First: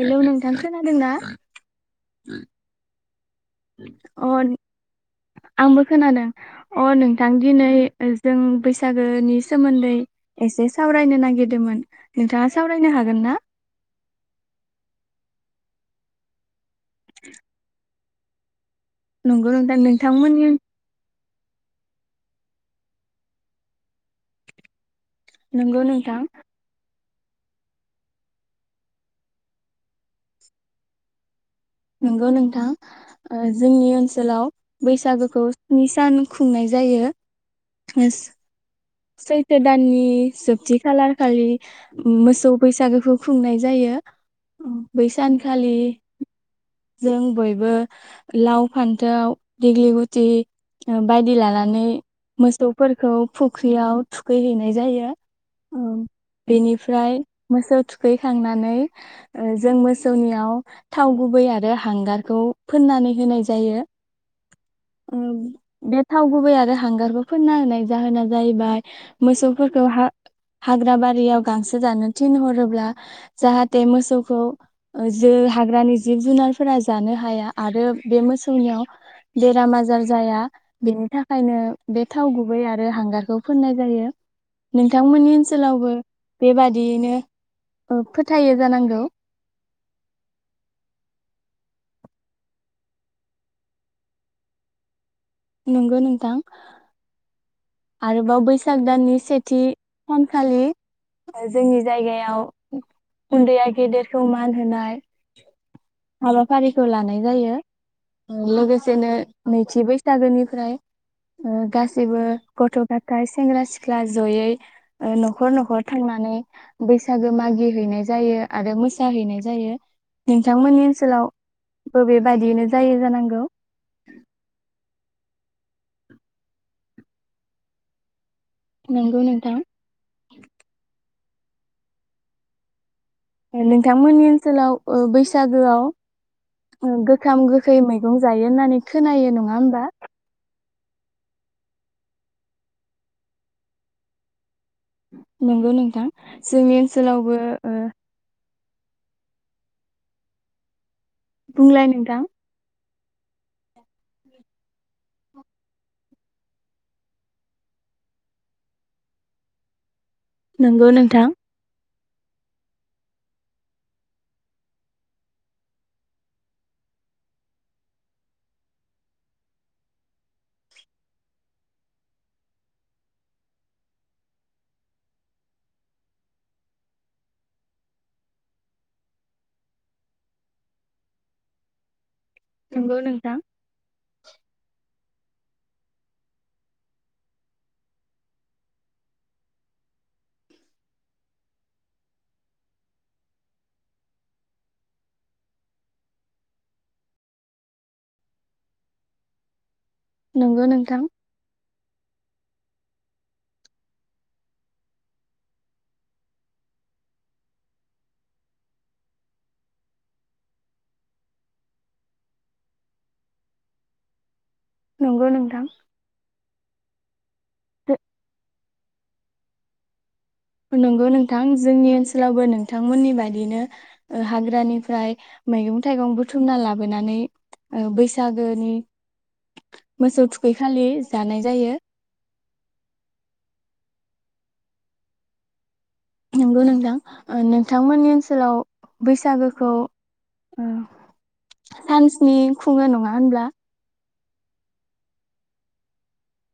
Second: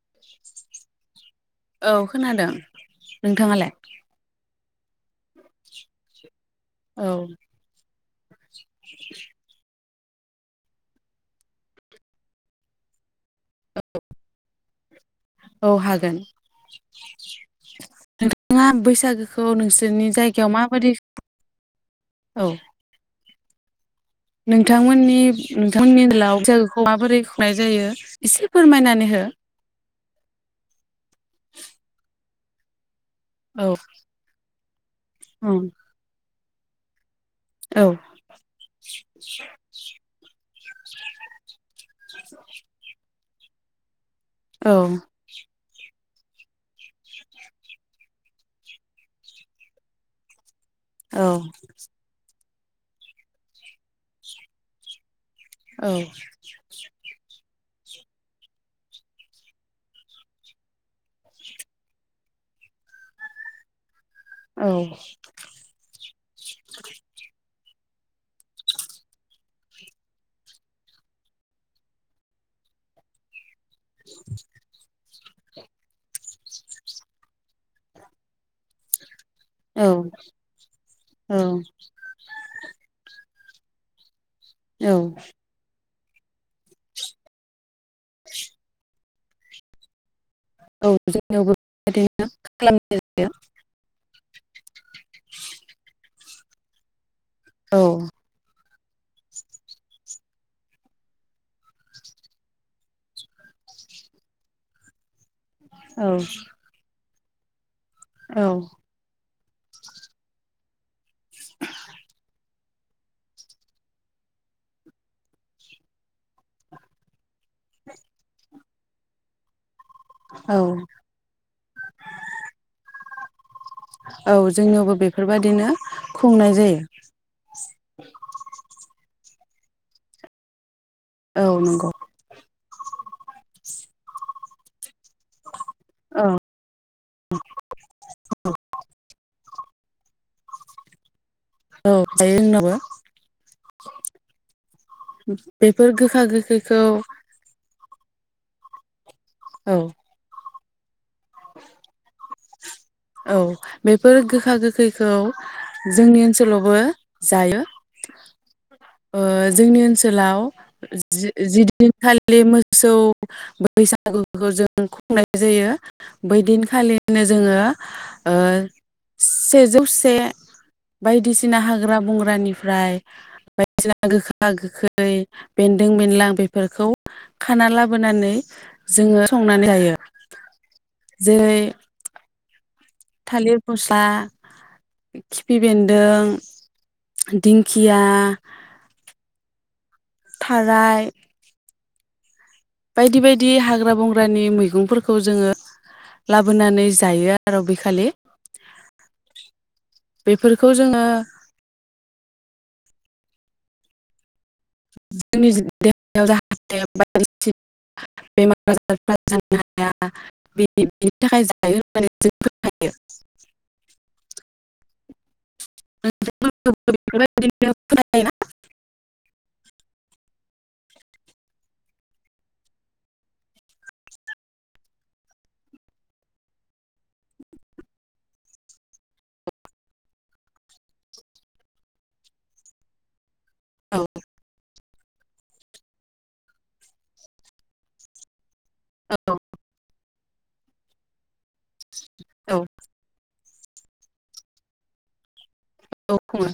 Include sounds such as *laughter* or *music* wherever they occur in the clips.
Hello नोंथां खोनादों ना? औ खोनादों नोंथाङालाय अ आंबो खोनादों अ औ नोंथां दिनै जों बैसागोनि सोमोन्दै एसे सावरायनो नागिरदोंमोन नोंथाङा सावरायनो हागोन ना? औ औ हागोन। *inaudible* *unintelligible* बैसागोखौ नंगौ नोंथां नोंसोरनि नोंथांमोननि जायगायाव माबादि औ नोंथांमोननि नि नंगौ नोंथांमोननि नोंथां ओनसोलाव बैसागुखौ माबोरै नाय जायो एसे फोरमायनानै हो? नंगौ नोंथां? ओ औ जोंनि ओनसोलाव बैसागोखौ उम स्नि सान खुंनाय जायो। औ एस सैथो दाननि जोबथि खालार खालि मोसौ बैसागोखौ खुंनाय जायो। अ औ बैसानखालि जों बयबो लाव फान्थाव दिग्लि गुथि ओ औ बायदि लानानै मोसौफोरखौ फु ख्रियाव थुखै हैैनाय जायो। औ बेनिफ्राय मोसौ थुखैखांनानै ओ जों मोसौनियाव थाव गुबै आरो हांगारखौ फोननानै होनाय जायो। औ ओ बे थाव गुबै आरो हांगारबो फोनना होनाय जाहोना जाहैबाय मोसौफोरखौ हा-हाग्रा बारियाव गांसो जानो थिनहरोब्ला जाहा ते मोसौखौ जे हाग्रानि जिब जुनारफोरा जानो हाया आरो बे मोसौनियाव बेराम औ आजार जाया बेनि औ थाखायनो बे थाव गुबै आरो हांगार खौ फोननाय जायो। नोंथांमोननि ओनसोलावबो बेबादियैनो ओ फोथायो जानांगौ। औ जोंनियावबो बेबायदिनो खालामनाय जायो नंगौ नोंथां। औ औ आरोबाव बैस साग दाननि सेथि सानखालि ओ जोंनि जायगायाव उन्दैया गेदेरखौ मान होनाय। औ हाबाफारिखौ लानाय जायो उम लोगोसेनो नैथि बैसागोनिफ्राय ओ गाैबो गथ' गथायाइ सेंग्रा सिख्ला जयै ओ न'खर न'खर थांनानै बैसागो मागि हैैनाय जायो आरो मोसाहैनाय जायो नों थांमोननि ओनसोलाव बो बेे बादियैनो जायो जानांगौ औ जोंनियावबो बेफोरबायदिनो खुंनाय जायो नंगौ नोंथां औ नंगौ नोंथांमोननि ओनसोलाव ओ बैसागोआव औ ओ गोखाम गोखै मैगं जायो होननानै खोनायो नङा होमबा औ जायो जोंनाबो नंगौ बेफोर नोंथां गोखा जोंनि गोखैखौ ओनसोलावबो ओ औ बुंलाय नोंथां औ बेफोर गोखा गोखैखौ जोंनि ओनसोलावबो जायो ओ जोंनि ओनसोल ओनोलाव नंगौ नोंथां जि दिनखालि मोसौ बैसागुखौ जों खुंनाय जायो बै दिनखालिनो जोङो ओ सेजौसे बायदिसिना हाग्रा बंग्रानिफ्राय बायदिसिना गोखा गोखै बेन्दों बेनलां बेफोरखौ खाना लाबोनानै जोङो संनानै जायो जेरै नंगौ नोंथां थालिर फस्ला खिफि बेन्दों दिंखिया थाराय बायदि बायदि हाग्रा बंग्रानि मैगंफोरखौ जोङो लाबोनानै जायो आरो बेखालि नंगौ बेफोरखौ नोंथां जोङो जोंनि देहायाव जाहाथे बायदिसिना बेमार आजारफ्रा जानो हाया बेनि थाखाय जायो होननानै जों खोनायो नंगौ नोंथां *unintelligible* *unintelligible* नंगौ नोंथां जोंनि ओनसोलावबो नोंथांमोननि बादिनो हाग्रानिफ्राय मैगं थाइगं बुथुमना लाबोनानै ओ बैसागोनि मोसौ थुखैखालि जानाय जायो औ नंगौ नोंथां नोंथांमोननि ओनसोलाव बैसागोखौ औ सानस्नि औ खुङो नङा होनब्ला औ खुंङो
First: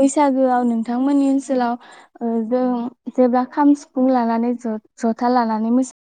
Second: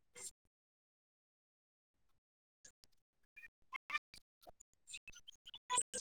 बैसागोआव नोंथांमोननि ओनसोलाव ओ जों जेब्ला खाम सिफुं लानानै ज जथा लानानै मोसा